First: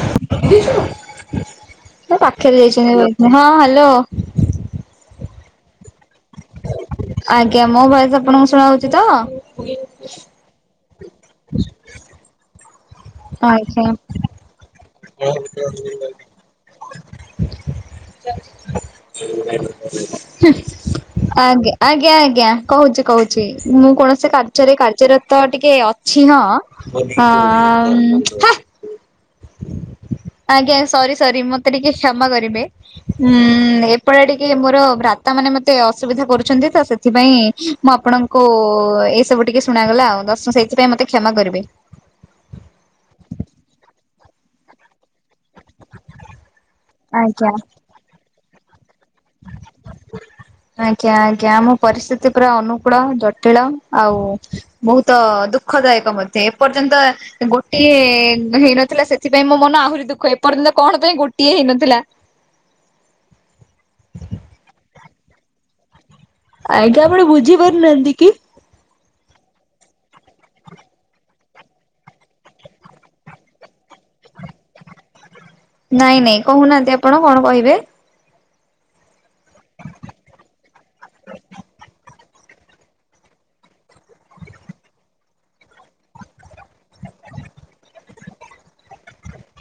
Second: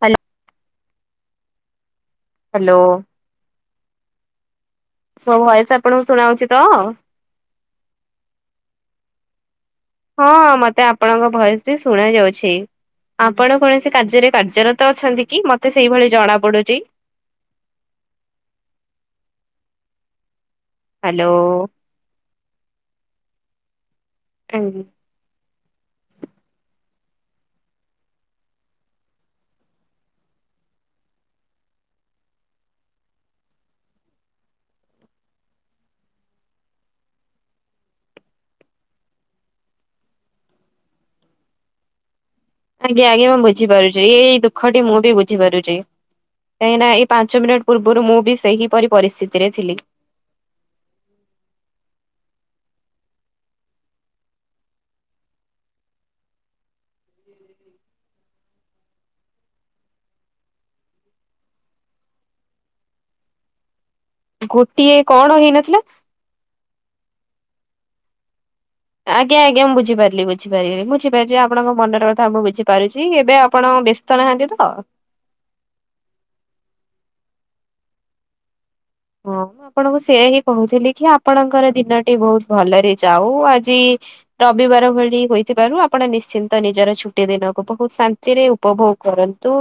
ତୋ ପାଖରେ ଯାଇଛନ୍ତି ହ୍ୟାଲୋ ବେଗେନେ ହଁ ହ୍ୟାଲୋ। ମୋ ଭଏସେ ଆପଣଙ୍କୁ ଶୁଣାଉଛି ତ? ଆଜ୍ଞା ମୋ ଭଏସ ଆପଣଙ୍କୁ ଶୁଣା ହଉଛି ତ? ହଁ ମତେ ଆପଣଙ୍କ ଭଏସେ ବି ଶୁଣା ଯାଉଛି। ଆପଣ ଆଜ୍ଞା କୌଣସି କାର୍ଯ୍ୟରେ କାର୍ଯ୍ୟରତ ତ ଅଛନ୍ତି କି ମତେ ସେଇଭଳି ଜଣା ପଡୁଛି ତ ହୁଁଉଁ ଆଜ୍ଞା। ହ୍ୟାଲୋ। ଆଜ୍ଞା ଆଜ୍ଞା କହୁଛି କହୁଛି ମୁଁ କୌଣସି କାର୍ଯ୍ୟରେ କାର୍ଯ୍ୟର ତ ଟିକେ ଅଛି ହଁ। ହଁ ଅମ୍ ହେଁ। ଆଜ୍ଞା ସରି ସରି ମତେ ଟିକେ କ୍ଷମା କରିବେ। ହୁଁ ଏପଟେ ଟିକେ ମୋର ଭ୍ରତା ମାନେ ମତେ ଅସୁବିଧା କରୁଛନ୍ତି ତ ସେ ସେଥିପାଇଁ ମୁଁ ଆପଣଙ୍କୁ ଏଇ ସବୁ ଟିକେ ଶୁଣାଗଲା ଆଉ ଦ ସେଇଥିପାଇଁ ମତେ କ୍ଷମା କରିବେ। ଆଜ୍ଞା ଆଜ୍ଞା ମୁଁ ବୁଝିପାରୁଛି ଏଇ ଦୁଃଖ ଟି ମୁଁ ବି ବୁଝି ପାରୁଛି। କାଇଁକି ନାଁ ଏଇ ପାଞ୍ଚ ଆଜ୍ଞା ମିନିଟ୍ ପୂର୍ବରୁ ମୁଁ ବି ସେହିପରି ପରିସ୍ଥିତିରେ ଥିଲି। ଆଜ୍ଞା ଆଜ୍ଞାଆମ ପରିସ୍ଥିତି ପୁରା ଅନୁକୂଳ ଜଟିଳ ଆଉ ବହୁତ ଦୁଃଖଦାୟକ ମଧ୍ୟ ଏପର୍ଯ୍ୟନ୍ତ ଗୋଟିଏ ହେଇନଥିଲା ସେଥିପାଇଁ ମୋ ମନ ଆହୁରି ଦୁଃଖ ଏପର୍ଯ୍ୟନ୍ତ କଣ ପାଇଁ ଗୋଟିଏ ହେଇନଥିଲା। ଗୋଟିଏ କଣ ହେଇନଥିଲା? ଆଜ୍ଞା ଆପଣ ବୁଝି ପାରୁନାହାନ୍ତି କି? ଆଜ୍ଞା ଆଜ୍ଞା ମୁଁ ବୁଝିପାରିଲି ବୁଝିପାରିଗଲି ବୁଝିପାରୁଛି ଆପଣଙ୍କ ମନର କଥା ମୁଁ ବୁଝିପାରୁଛି ଏବେ ଆପଣ ବେସି ତଳ ହାଣ୍ଡି ତ। ନାଇଁ ନାଇଁ କହୁନାହାନ୍ତି ଆପଣ କଣ କହିବେ? ହଁ। ମୁଁ ଆପଣଙ୍କୁ ସେହିଁ ହାଁ କହୁଥିଲି କି ଆପଣଙ୍କର ଦିନଟି ବହୁତୁ ଭଲରେ ଯାଉ ଆଜି ରବିବାର ଭଳି ହୋଇଥିବାରୁ ଆପଣ ନିଶ୍ଚିନ୍ତ ନିଜର ଛୁଟି ଦିନକୁ ବହୁତୁ ଶାନ୍ତି ଥିରେ ଉପଭୋଗ କରନ୍ତୁ।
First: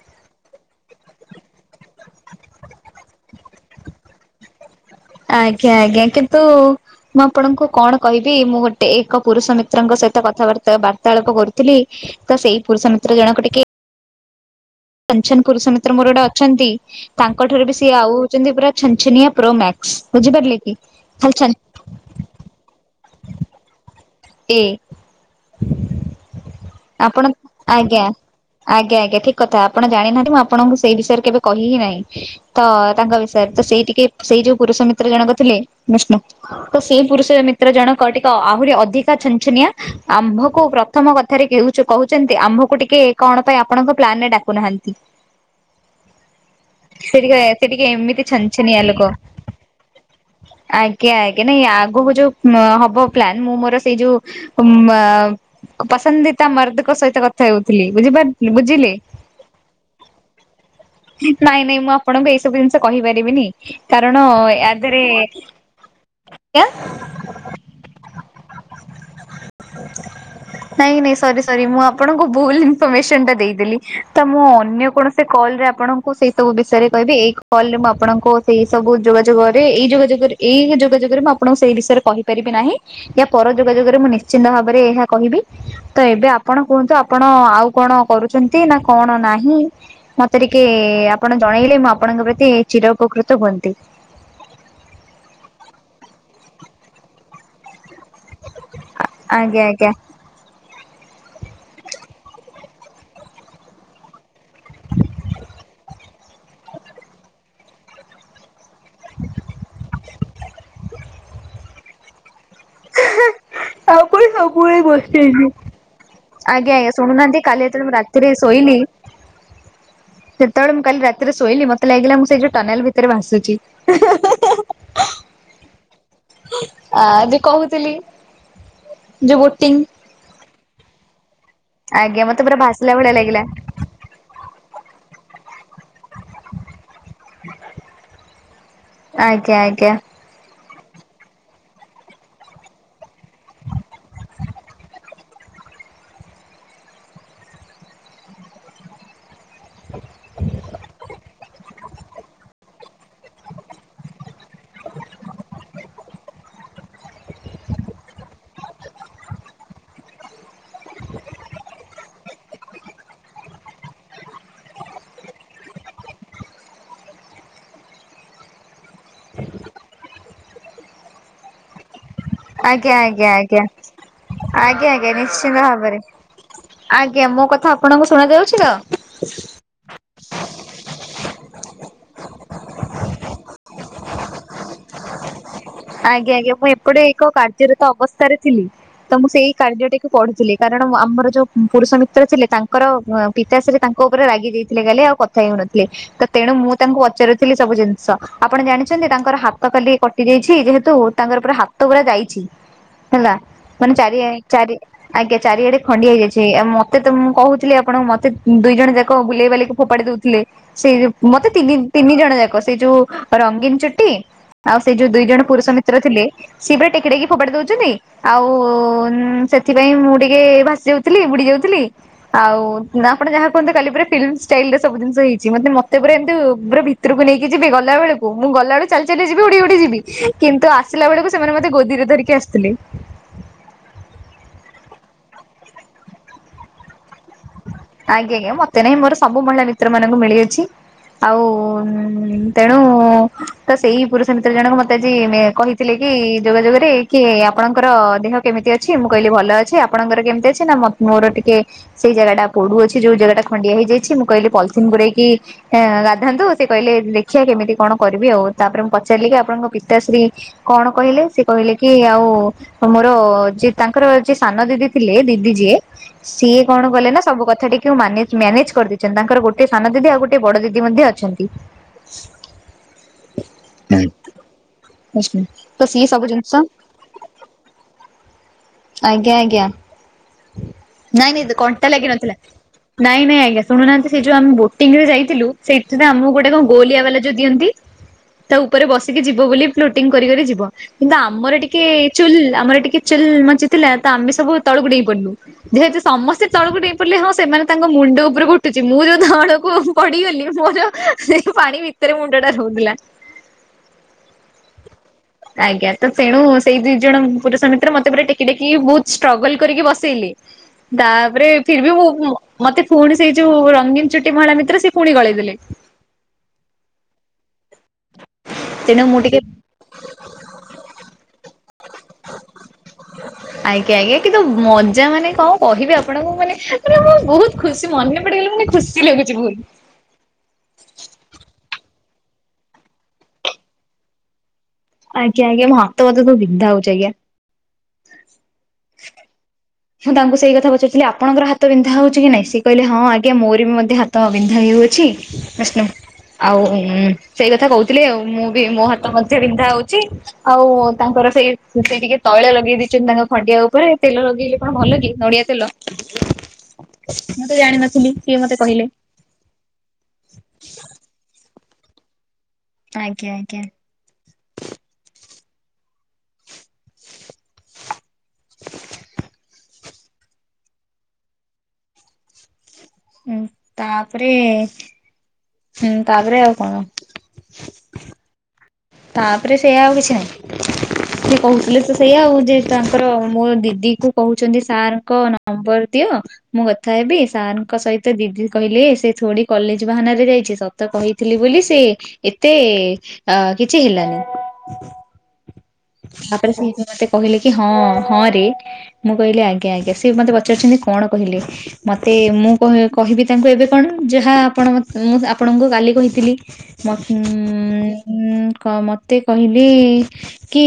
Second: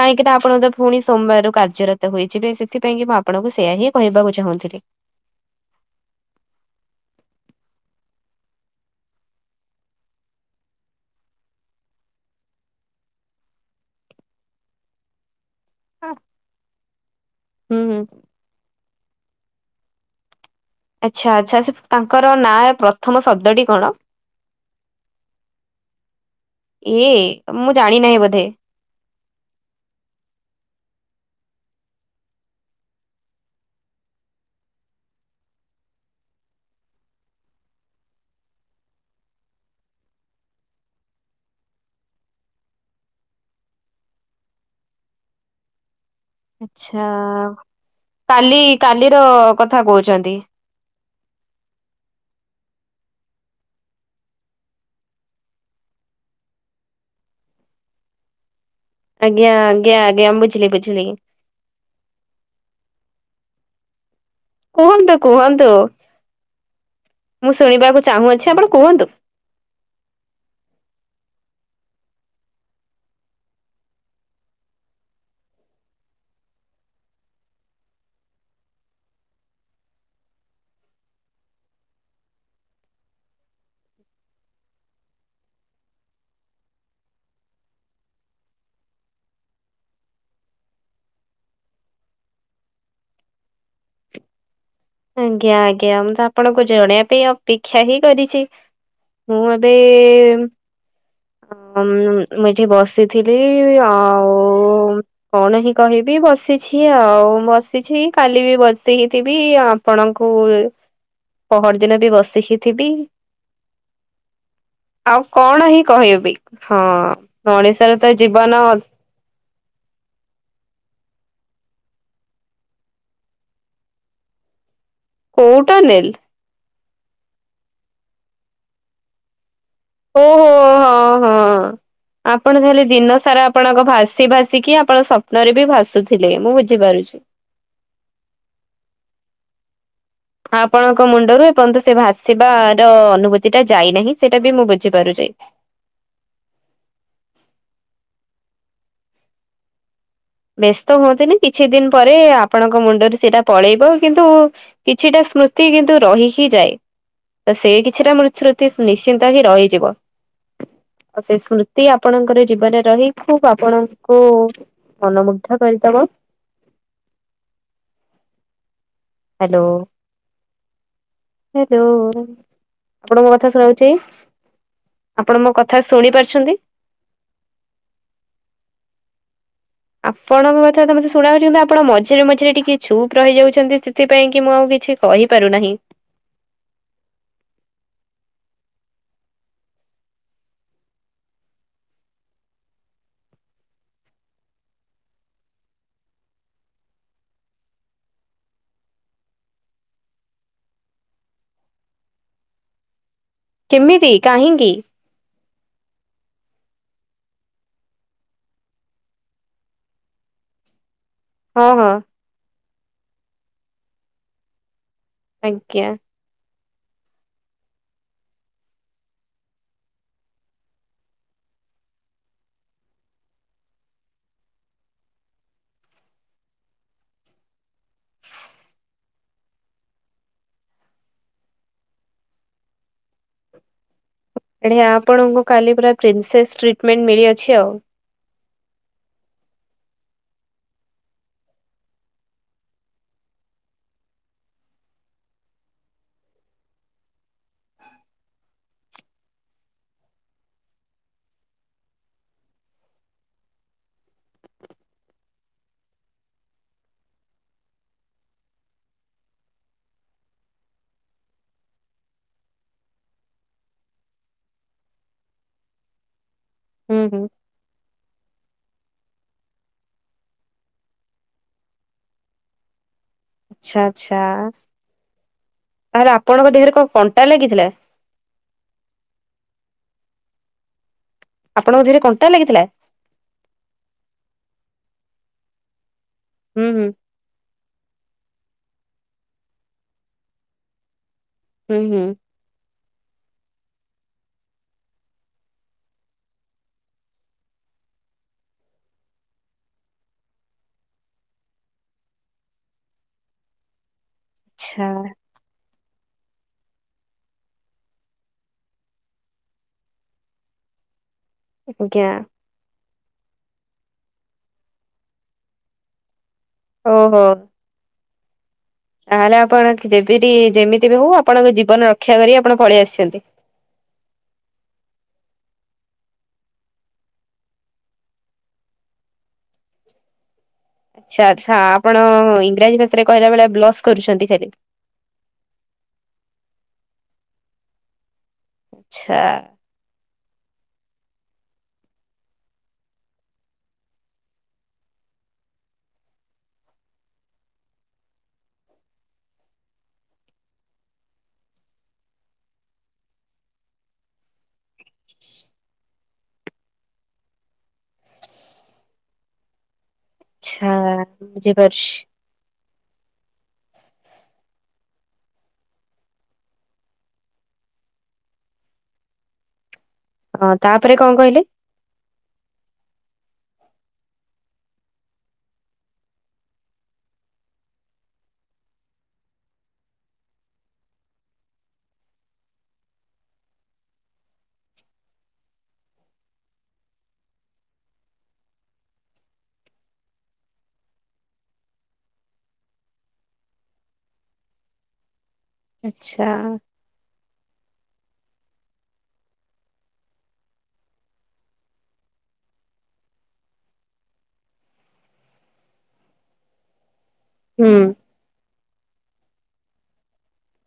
କାହିଁକି ନା ଆପଣ ତ ପୁଣି ସୋମବାରୁ କାର୍ଯ୍ୟରତ ହୋଇଯିବେ ସେଥିପାଇଁ କି ମୁଁ ଆପଣଙ୍କୁ। ସେଇଆ ହିଁ କହିବାକୁ ଚାହୁଁଥିଲି। ଆଜ୍ଞା ଆଜ୍ଞା କିନ୍ତୁ। ମୁଁ ଆପଣଙ୍କୁ କଣ କହିବି ମୁଁ ଗୋଟେ ଏକ ପୁରୁଷ ମିତ୍ରଙ୍କ ସହିତ କଥାବାର୍ତ୍ତା ବାର୍ତ୍ତାଳାପ କରୁଥିଲି। ତ ସେଇ ପୁରୁଷ ମିତ୍ର ଜଣକ ଟିକେ। ଛନ ଛନ ପୁରୁଷ ମିତ୍ର ମୋର ଗୋଟେ ଅଛନ୍ତି ତାଙ୍କ ଠାରୁ ବି ହୁଁ ସିଏ ହୁଁ ଆଉ ହଉଛନ୍ତି ପୁରା ଛନ ଛନିଆ ପ୍ରୋ ମ୍ୟାକ୍ସ ବୁଝିପାରିଲେ କି। ଖାଲି ଆଚ୍ଛା ଛନ ଆଚ୍ଛା ସେ ତାଙ୍କର ନାଁ ପ୍ରଥମ ଶବ୍ଦଟି କଣ? ଏ। ଏ ଆପଣ ମୁଁ ଜାଣି ଆଜ୍ଞା। ନାହିଁ ବୋଧେ। ଆଜ୍ଞା ଆଜ୍ଞା ଠିକ କଥା ଆପଣ ଜାଣିନାହାନ୍ତି ମୁଁ ଆପଣଙ୍କୁ ସେଇ ବିଷୟରେ କେବେ କହିି ନାହିଁ। ତ ତାଙ୍କ ବିଷୟରେ ତ ସେଇ ଟିକେ ସେଇ ଯୋଉ ପୁରୁଷ ମିତ୍ର ଜଣକ ଥିଲେ ବିଷ୍ଣୁ। ତ ସେଇ ପୁରୁଷ ମିତ୍ର ଜଣକ ଟିକେ ଆହୁରି ଅଧିକା ଛନ ଛନିଆ ଆମ୍ଭକୁ ପ୍ରଥମ କଥା କହୁଛନ୍ତି ଆମ୍ଭକୁ ଟିକେ କଣ ପାଇଁ ଆପଣଙ୍କ ପ୍ଲାନରେ ଡାକୁନାହାନ୍ତି। [inaudible] ଆଛା ସେ ଟିକେ ସେ ଟିକେ ଏମିତି କାଲି ଛନଛନିଆ ଲୋକ। କାଲିର କଥା କହୁଛନ୍ତି। ଆଜ୍ଞା ଆଜ୍ଞା ନାଇଁ ଆଗକୁ ଯୋଉ ହବ ପ୍ଲାନ ମୁଁ ମୋର ସେଇ ଯୋଉ ପସନ୍ଦିତା ମାର୍ଦ୍ଦଙ୍କ ସହିତ କଥା ହେଉଥିଲି ବୁଝିପାରି ବୁଝିଲେ। ଆଜ୍ଞା ଆଜ୍ଞା ଆଜ୍ଞାମ୍ ବୁଝିଲି ବୁଝିଲି। ନାଇଁ ନାଇଁ ମୁଁ ଆପଣଙ୍କୁ ଏଇସବୁ ଜିନିଷ କହିପାରିବିନି କାରଣ ୟା ଦେହରେ କୁହନ୍ତୁ କୁହନ୍ତୁ ମୁଁ ଶୁଣିବାକୁ ଚାହୁଁଅଛି ଆପଣ କୁହନ୍ତୁ। ନାଇଁ ନାଇଁ ସରି ସରି ମୁଁ ଆପଣଙ୍କୁ ଭୁଲ ଇନଫର୍ମେସନ ଟା ଦେଇଦେଲି ତ ମୁଁ ଅନ୍ୟ କୌଣସି କଲରେ ଆପଣ ସେଇ ସବୁ ବିଷୟରେ କହିବି ଏଇ କଲରେ ମୁଁ ଆପଣଙ୍କ ସେଇ ସବୁ ଯୋଗାଯୋଗରେ ଏଇ ଯୋଗାଯୋଗରେ ଏଇ ଯୋଗାଯୋଗରେ ମୁଁ ଆପଣଙ୍କୁ ସେଇ ବିଷୟରେ କହିପାରିବି ନାହିଁ। ୟା ପର ଯୋଗାଯୋଗରେ ମୁଁ ନିଶ୍ଚିନ୍ତ ଭାବରେ ଏହା କହିବି। ତ ଏବେ ଆପଣ କୁହନ୍ତୁ ଆପଣ ଆଉ କଣ କରୁଛନ୍ତି ନା କଣ ନାହିଁ। ମତେ ଟିକେ ଆପଣ ଜଣେଇଲେ ମୁଁ ଆପଣଙ୍କ ପ୍ରତି ଚିର ଉପକୃତ ହୁଅନ୍ତି। ଆଜ୍ଞା ଆଜ୍ଞା ମୁଁ ତ ଆପଣଙ୍କୁ ଜଣେଇବା ପାଇଁ ଅପେକ୍ଷା ହିଁ କରିଛି। ମୁଁ ଆଜ୍ଞା ଏବେ। ଆଜ୍ଞା ଅ ମୁଁ ଏଠି ବସିଥିଲି ଅ। ଓଁ କଣ ହିଁ କହିବି ବସି ଆସିଛି ଆଉ ବସିଛି କାଲି ବି ବସିଥିବି ଆପଣଙ୍କୁ ପହରଦିନ ବି ବସିକି ଥିବି ଆଉ ପୁଣି ସବୁବେଳେ ଆଉ ବସେଇଲୁ। କଣ ହେଇ। ବସିଥିବି ଆଜ୍ଞା ହଁ ଆଜ୍ଞା ଶୁଣୁନାହାନ୍ତି କାଲି ଯେତେବେଳେ ମୁଁ ମଣିଷର ତ ରାତିରେ ଜୀବନ ଶୋଇଲି ଅ ସେତେବେଳେ ମୁଁ କାଲି ରାତିରେ ଶୋଇଲି ମତେ ଲାଗିଲା ମୁଁ ସେଇ ଯୋଉ ଟନେଲ ଭିତରେ ଭାସୁଛି। କଉ ଟନେଲ। ଆ ଯଉ କହୁଥିଲି ଯୋଉ ବୋଟିଂ। ଓହୋ ହୋ ହଁ ହଁ ଆଜ୍ଞା ମତେ ପୁରା ଆପଣ ତାହେଲେ ଭାସିଲା ଭଳିଆ ଦିନ ଲାଗିଲା। ସାରା ଆପଣଙ୍କ ଭାସି ଭାସି। ଆସିକି ଆପଣ ସ୍ୱପ୍ନରେ ବି ଭାସୁଥିଲେ ମୁଁ ବୁଝିପାରୁଛି। [inaudible] ଆଜ୍ଞା ଆଜ୍ଞା। ଆପଣଙ୍କ ମୁଣ୍ଡରୁ ଏପର୍ଯ୍ୟନ୍ତୁ ସେ ଭାସିବାର ଅନୁଭୂତି ଟା ଯାଇନାହିଁ ସେଇଟା ବି ମୁଁ ବୁଝିପାରୁଛି। ବ୍ୟସ୍ତ ହୁଅନ୍ତିନି କିଛି ଦିନ ପରେ ଆପଣଙ୍କ ମୁଣ୍ଡରେ ସେଇଟା ପଳେଇବ କିନ୍ତୁ। କିଛିଟା ସ୍ମୃତି କିନ୍ତୁ ରହି ହିଁ ଯାଏ। ତ ସେଇ କିଛିଟା ମୃ ଶ୍ରୁତି ନିଶ୍ଚିନ୍ତ ହିଁ ରହିଯିବ। ଆଉ ସେ ସ୍ମୃତି ଆପଣଙ୍କର ଜୀବନରେ ରହି ଖୁବ ଆପଣଙ୍କୁ ମନମୁଗ୍ଧ କରିଦବ। ହାଲୋ ଆଜ୍ଞା ଆଜ୍ଞା ଆଜ୍ଞା ଆଜ୍ଞା ଆଜ୍ଞା ଆପଣ ମୋ ନିଶ୍ଚିନ୍ତ କଥା ଭାବରେ। ଶୁଣି ପାରୁଛନ୍ତି? ଆଜ୍ଞା ମୋ କଥା ଆପଣଙ୍କୁ ଶୁଣ ଯାଉଛି ତ। ଆପଣଙ୍କ କଥା ତ ମତେ ଶୁଣାଉ କିନ୍ତୁ ଆପଣ ମଝିରେ ମଝିରେ ଟିକେ ଛୁପ୍ ରହିଯାଉଛନ୍ତି ସେଥିପାଇଁ କି ମୁଁ ଆଉ କିଛି କହିପାରୁନାହିଁ। ଆଜ୍ଞା ଆଜ୍ଞା ମୁଁ ଏପଟେ ଏକ କାର୍ଯ୍ୟରତ ଅବସ୍ଥାରେ ଥିଲି। ତ ମୁଁ ସେଇ କାର୍ଯ୍ୟଟିକୁ ପଢୁଥିଲି କାରଣ ଆମର ଯୋଉ ପୁରୁଷ ମିତ୍ର ଥିଲେ ତାଙ୍କର ପିତାଶ୍ରୀ ତାଙ୍କ ଉପରେ ରାଗି ଯାଇଥିଲେ କାଲି ଆଉ କଥା ହେଉନଥିଲେ। ତ ତେଣୁ ମୁଁ ତାଙ୍କୁ ପଚାରୁଥିଲି ସବୁ ଜିନିଷ ଆପଣ ଜାଣିଚନ୍ତି ତାଙ୍କର ହାତ କାଲି କଟି ଯାଇ ଛି ଯେହେତୁ ତାଙ୍କର ପୁରା ହାତ ପୁରା ଯାଇଛି ହେଲା ମାନେ କେମିତି ଚାରି କାହିଁକି ଚାରି ଆଜ୍ଞା ଚାରିଆଡେ ଖଣ୍ଡିଆ ହେଇଯାଇଛି ଆଉ ମତେ ତ ମୁଁ କହୁଥିଲି ଆପଣଙ୍କୁ ମତେ ଦୁଇ ଜଣ ଯାକ ବୁଲେଇବାୁଲି ଫୋପାଡ଼ି ଦଉଥିଲେ ସେ ମତେ ହଁ ତିନି ହଁ ତିନି ଜଣ ଯାକ ସେ ଯୋଉ ରଙ୍ଗୀନ ଚୁଟି ଆଉ ସେ ଦୁଇ ଜଣ ପୁରୁଷ ଆଜ୍ଞା ମିତ୍ର ଥିଲେ ସିଏ ବା ଟେକି ଟେକି ଫୋପାଡି ଦଉଚନ୍ତି। ଆଉ ଉଁ ସେଥିପାଇଁ ମୁଁ ଟିକେ ଭାସି ଯାଉଥିଲି ବୁଡି ଯାଉଥିଲି ଆଉ ଆପଣ ଯାହା କୁହନ୍ତୁ କାଲି ପୁରା ଫିଲ୍ମଷ୍ଟାଇଲରେ ସବୁ ଜିନିଷ ହେଇଛି ମତେ ମତେ ପୁରା ଏମତି ପୁରା ଭି ଭିତ୍ରକୁ ନେଇକି ଯିବେ ଗଲା ବେଳକୁ ମୁଁ ଗଲା ବେଳୁ ଚାଲି ଚାଲି ଯିବି ଉଡ଼ି ଉଡି ଯିବି। କିନ୍ତୁ ଆସିଲା ବେଳକୁ ସେମାନେ ମତେ ଗୋଦିରେ ଧରିକି ଆସିଥିଲେ। ଏଣି ଆପଣଙ୍କୁ କାଲି ପୁରା ପ୍ରିନ୍ସେସ୍ ଟ୍ରିଟମେଣ୍ଟ ମିଳିଅଛି ଆଉ। ଆଜ୍ଞା ଆଜ୍ଞା ମତେ ନାଇଁ ମୋର ସବୁ ମହିଳା ମିତ୍ର ମାନଙ୍କୁ ମିଳି ଅଛି ଆଉ ତେଣୁ ତ ସେଇ ପୁରୁଷ ମିତ୍ର ଜଣକ ମତେ ଆଜି ମେ କହି ଥିଲେ କି ଯୋଗାଯୋଗରେ କି ଆପଣଙ୍କର ଦେହ କେମିତି ଅଛି ମୁଁ କହିଲି ଭଲ ଅଛି ଆପଣଙ୍କର କେମିତି ଅଛି ନା ମୋ ମୋର ଟିକେ ସେଇ ଜାଗା ଟା ପୋଡୁ ଅଛି ଯୋଉ ଜାଗା ଟା ଖଣ୍ଡିଆ ହେଇଯାଇଛି ମୁଁ କହିଲି ପଲିଥିନ୍ ଗୋରେଇକି ଏଁଆ ଗାଧାନ୍ତୁ ସେ କହିଲେ ଦେଖିବା କେମିତି କଣ କରିବି ଆଉ ତାପରେ ମୁଁ ପଚାରିଲି କି ଆପଣଙ୍କ ପିତାଶ୍ରୀ କଣ କହିଲେ ସେ କହିଲେ କି ଆଉ ତ ମୋର ଯେ ତାଙ୍କର ଯିଏ ସାନ ଦିଦି ଥିଲେ ଦିଦି ଯିଏ ସିଏ କଣ ହୁଁ କଲେ ନା ହୁଁ ବୁ କଥା ଟିକୁ ମ୍ୟାନେଜ୍ କରିଦେଇଛନ୍ତି ତାଙ୍କର ଗୋଟେ ସାନ ଦିଦି ଆଉ ଗୋଟେ ବଡ ଦିଦି ମଧ୍ୟ ଅଛନ୍ତି। [unintelligible] ଆଛା ଆଛା ତ ସିଏ ତାହେଲେ ସବୁ ଜିନିଷ ଆପଣଙ୍କ ଦେହରେ କଣ କଣ୍ଟା ଲାଗିଥିଲା। ଆଜ୍ଞା ଆଜ୍ଞା ନାଇଁ ନାଇଁ ତ ଆପଣଙ୍କ କଣ୍ଟା ଦେହରେ ଲାଗି ନ ଲାଗିଥିଲା ନାଇଁ ନାଇଁ ଆଜ୍ଞା ଶୁଣୁନାହାନ୍ତି ସେ ଯଉ ଆମେ ବୋଟିଂ ରେ ଯାଇଥିଲୁ ସେଥି ପାଇଁ ଆମକୁ ଗୋ ଟା କଣ ହୁଁ ହୁଁ ଗୋଲିଆ ବାଲା ଯୋଉ ଦିଅନ୍ତି ତା ଉପରେ ବସିକି ଯିବ ବୋଲି ଫ୍ଲୋଟିଙ୍ଗ କରି କରି ଯିବ। କିନ୍ତୁ ଆମର ହୁଁ ଟିକେ ହୁଁ ଚୁଲ୍ ଆମର ଟିକେ ଚୁଲ୍ ମଞ୍ଚିଥିଲା ତ ଆମେ ସବୁ ତଳକୁ ଡେଇଁ ପଡିଲୁ ଯେହେତୁ ସମସ୍ତେ ତଳକୁ ଡେ ହଁ ସେମାନେ ତାଙ୍କ ମୁଣ୍ଡ ଉପରୁକୁ ଉୁଠୁଛି ମୁଁ ଯୋଉ ତଳକୁ ପଡିଗଲି ମୋର ପାଣି ଭି ତେରେ ମୁଣ୍ଡ ଟା ରହୁଥିଲା। ଛା ଆଜ୍ଞା ତେଣୁ ସେଇ ଦି ଜଣ ପୁରୁଷ ମିତ୍ର ମତେ ପୁରା ଟେକି ଟେକି ବହୁତ ଷ୍ଟ୍ରଗଲ କରିକି ବସେଇଲେ। ତାପରେ ଫିର୍ରବି ଆଜ୍ଞା ମୁଁ ମତେ ପୁଣି ସେଇ ଯୋଉ ରଙ୍ଗୀନ ଚୁଟି ମହିଳା ମିତ୍ର ସେ ପୁଣି ଗଳେଇଦେଲେ। ଓହୋ ତେଣୁ ମୁଁ ତାହେଲେ ଟିକେ ଆପଣ [unintelligible] ଯେମିତି ବି ହଉ ଆପଣଙ୍କ ଜୀବନ ରକ୍ଷା କରି ଆପଣ ପଳେଇ ଆସିଛନ୍ତି। ଆଜ୍ଞା ଆଜ୍ଞା କିନ୍ତୁ ମଜା ମାନେ କଣ କହିବି ଆପଣଙ୍କୁ ମାନେ ମାନେ ମୁଁ ବହୁତ ଖୁସି ମନେ ପଡିଗଲେ ମାନେ ଖୁସି ଲାଗୁଛି [unintelligible] ଆଛା ଆଛା ଆପଣ ଇଂରାଜୀ ଭାଷାରେ କହିଲା ବେଳେ ବ୍ଲସ୍ କରୁଛନ୍ତି ଖାଲି। ଆଜ୍ଞା ଆଜ୍ଞା ମୋ ହାତ ଫାତ ବିନ୍ଧା ହଉଛି ଆଜ୍ଞା। ହ ଆଚ୍ଛା। ହଁ ତାଙ୍କୁ ସେଇ କଥା ପଚାରୁଥିଲ ଆପଣଙ୍କର ହାତ ବିନ୍ଧା ହଉଛି କି ନାଇଁ ସେ କହିଲ ହଁ ଆଜ୍ଞା ମୋର ବି ମଧ୍ୟ ହା ହାତ ବିନ୍ଧା ବି ହେଉଅଛି ବିଷ୍ଣୁ। ଆଉ ସେଇ କଥା କହୁଥିଲି ଆଉ ମୁଁ ବି ମୋ ହାତ ମଧ୍ୟ ବିନ୍ଧା ହୋଉଛି। ଆଉ ତାଙ୍କର ସେଇ ସେ ଟିକେ ତୈଳ ଲଗେଇ ଦେଇଛନ୍ତି ତାଙ୍କ ଖଣ୍ଡିଆ ଉପରେ, ତେଲ ଲଗେଇଲେ କଣ ଭଲ କି ନଡିଆ ତେଲ ମୁଁ ତେ ଜାଣିନଥିଲି ସିଏ ମତେ କହିଲେ। ଆଚ୍ଛା ବୁଝିପାରୁଛି। ଆଜ୍ଞା ଆଜ୍ଞା। ହଁ ତାପରେ କଣ କହିଲେ? ହଁ ତାପରେ ହୁଁ ତାପରେ ଆଉ କଣ ତାପରେ ସେଇୟା ଆଉ କିଛି ନାହିଁ। ସେ କହୁଥିଲେ ତ ସେଇଆ ଆଉ ଯେ ତାଙ୍କର ମୋ ଦିଦି କୁ କହୁଛନ୍ତି ସାର୍ ଙ୍କ ନମ୍ବର ଦିଅ। ମୁଁ କଥା ହେବି ସାର୍ ଙ୍କ ସହିତ ଦିଦି କହିଲେ ସେ ଥୋଡି କଲେଜ ବାହାନାରେ ଯାଇଛି ସ ତ କହିଥିଲି ବୋଲି ସେ ଏତେ ଅ କିଛି ହେଲାନି। ଆଚ୍ଛା ତାପରେ ସେ ମତେ କହିଲେ କି ହଁ ହଁ ରେ। ମୁଁ କହିଲି ଆଜ୍ଞା ଆଜ୍ଞା ସି ମତେ ପଚାରୁିଛନ୍ତି କଣ କହିଲେ? ମତେ ମୁଁ କହିବି ତାଙ୍କୁ ଏବେ କଣ ଯାହା ଆପଣ ମୁଁ ଆପଣଙ୍କୁ କାଲି କହିଥିଲି ମ ହୁଁ ଊ ମତେ କହିଲେ କି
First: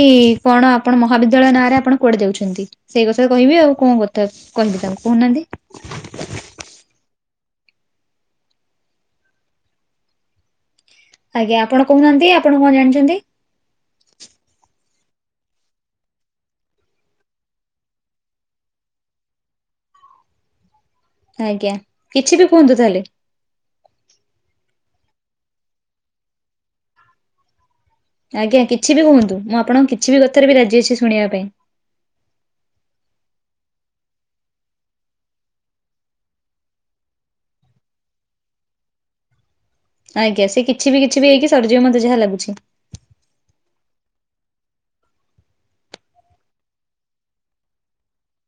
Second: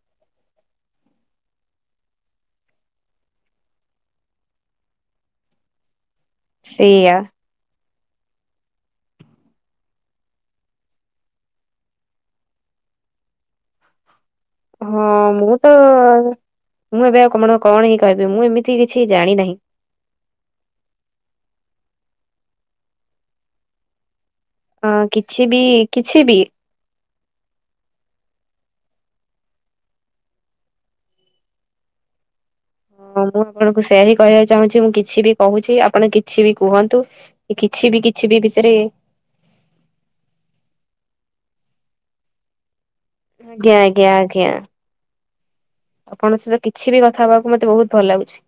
କଣ ଆପଣ ମହାବିଦ୍ୟାଳୟ ନାଁରେ ଆପଣ କୁଆଡେ ଯାଉଛନ୍ତି? ସେଇ କଥା କହିବି ଆଉ କଣ କଥା କହିବି ତାଙ୍କୁ କହୁନାହାନ୍ତି? ସେଇୟା ଆଜ୍ଞା ଆପଣ କହୁନାହାନ୍ତି ଆପଣ କଣ ଜାଣିଛନ୍ତି? ହଁ ମୁଁ ତ ମୁଁ ଏବେ ଆଉ କଣ କଣ ହି କହିବି ମୁଁ ଏମିତି କିଛି ଜାଣି ନାହିଁ। ଆଜ୍ଞା କିଛି ବି କୁହନ୍ତୁ ତାହେଲେ। ହଁ କିଛି ବି କିଛି ବି ଆଜ୍ଞା କିଛି ବି କୁହନ୍ତୁ ମୁଁ ଆପଣଙ୍କ କିଛି ବି କଥାରେ ବି ରାଜି ଅଛି ଶୁଣିବା ପାଇଁ। ହଁ ମୁଁ ଆପଣଙ୍କୁ ସେ ହି କହିବାକୁ ଚାହୁଁଛି ମୁଁ କିଛି ବି କହୁଛି ଆପଣ କିଛି ବି କୁହନ୍ତୁ। କିଛି ବି କିଛି ବି ଭିତରେ ଆଜ୍ଞା ସେ କିଛି ବି କିଛି ବି ହେଇକି ସରିଯିବ ମତେ ଯାହା ଲାଗୁଛି। ଆଜ୍ଞା ଆଜ୍ଞା ଆଜ୍ଞା। ଆପଣଙ୍କ ସହିତ କିଛି ବି କଥା ହବାକୁ ମତେ ବହୁତ ଭଲ ଲାଗୁଛି।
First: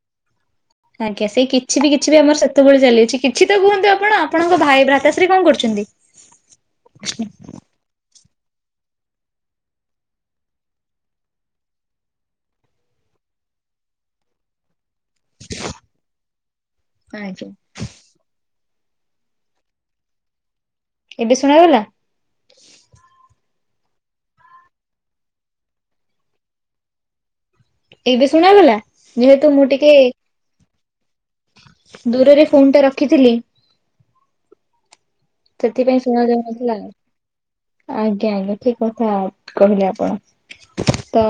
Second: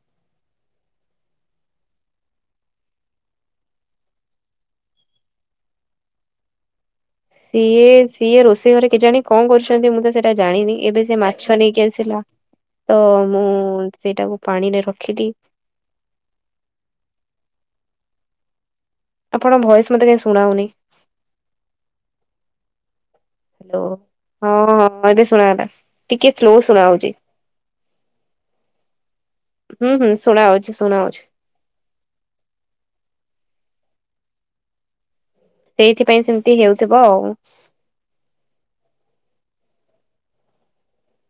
ଆଜ୍ଞା ସେଇ କିଛି ବି କିଛି ବି ଆମର ସେତେବେଳୁ ଚାଲି ଅଛି କିଛି ତ କୁହନ୍ତୁ ଆପଣ ଆପଣଙ୍କ ଭାଇ ଭ୍ରାତାଶ୍ରୀ କଣ କରୁଛନ୍ତି? ହ [inaudible] [unintelligible] ସିଏ ସିଏ ରୋଷେଇ ଘରେ କେଜାଣି କଣ କରୁଛନ୍ତି ମୁଁ ତ ସେଇଟା ଜାଣିନି ଏବେ ସେି ମାଛ ନେଇକି ଆସିଲା। ତ ମୁଁ ସେଇଟାକୁ ପାଣିରେ ରଖିଲି। ଆଜ୍ଞା। ଆପଣ ଭଏସ ମତେ କାହିଁ ଶୁଣାଯାଉନି। ଏବେ ଶୁଣାଗଲା? ହ୍ୟାଲୋ ହଁ ହଁ ଏବେ ଶୁଣ ଗଲା ଟିକେ ସ୍ଲୋ ଶୁଣା ହଉଚି। ଏବେ ଶୁଣାଗଲା ଯେହେତୁ ମୁଁ ଟିକେ ଶୁଣାଉଚି ଶୁଣାଉଚି। ଦୂରରେ ଫୋନ୍ ଟା ରଖିଥିଲି। ସେଥିପାଇଁ ସେଇଥିପାଇଁ ଶୁଣାଯାଉ ସେମିତି ନଥିଲା। ହେଉଥିବ ଆଉ ଆଜ୍ଞା ଆଜ୍ଞା ଠିକ କଥା କହିଲେ ଆପଣ ତ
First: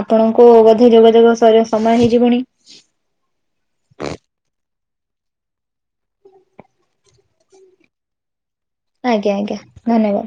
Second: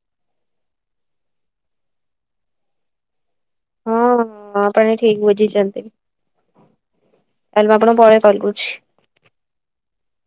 ଆପଣଙ୍କୁ ବୋଧେ ଯୋଗାଯୋଗ ସରି ସମୟ ହେଇଯିବଣି। ହଁ ଆପଣ ଠିକ ବୁଝିଚନ୍ତି। ତାହେଲେ ମୁଁ ଆପଣ ଙ୍କୁ ପରେ କଲ୍ କରୁଚି। ଆଜ୍ଞା ଆଜ୍ଞା ଧନ୍ୟବାଦ।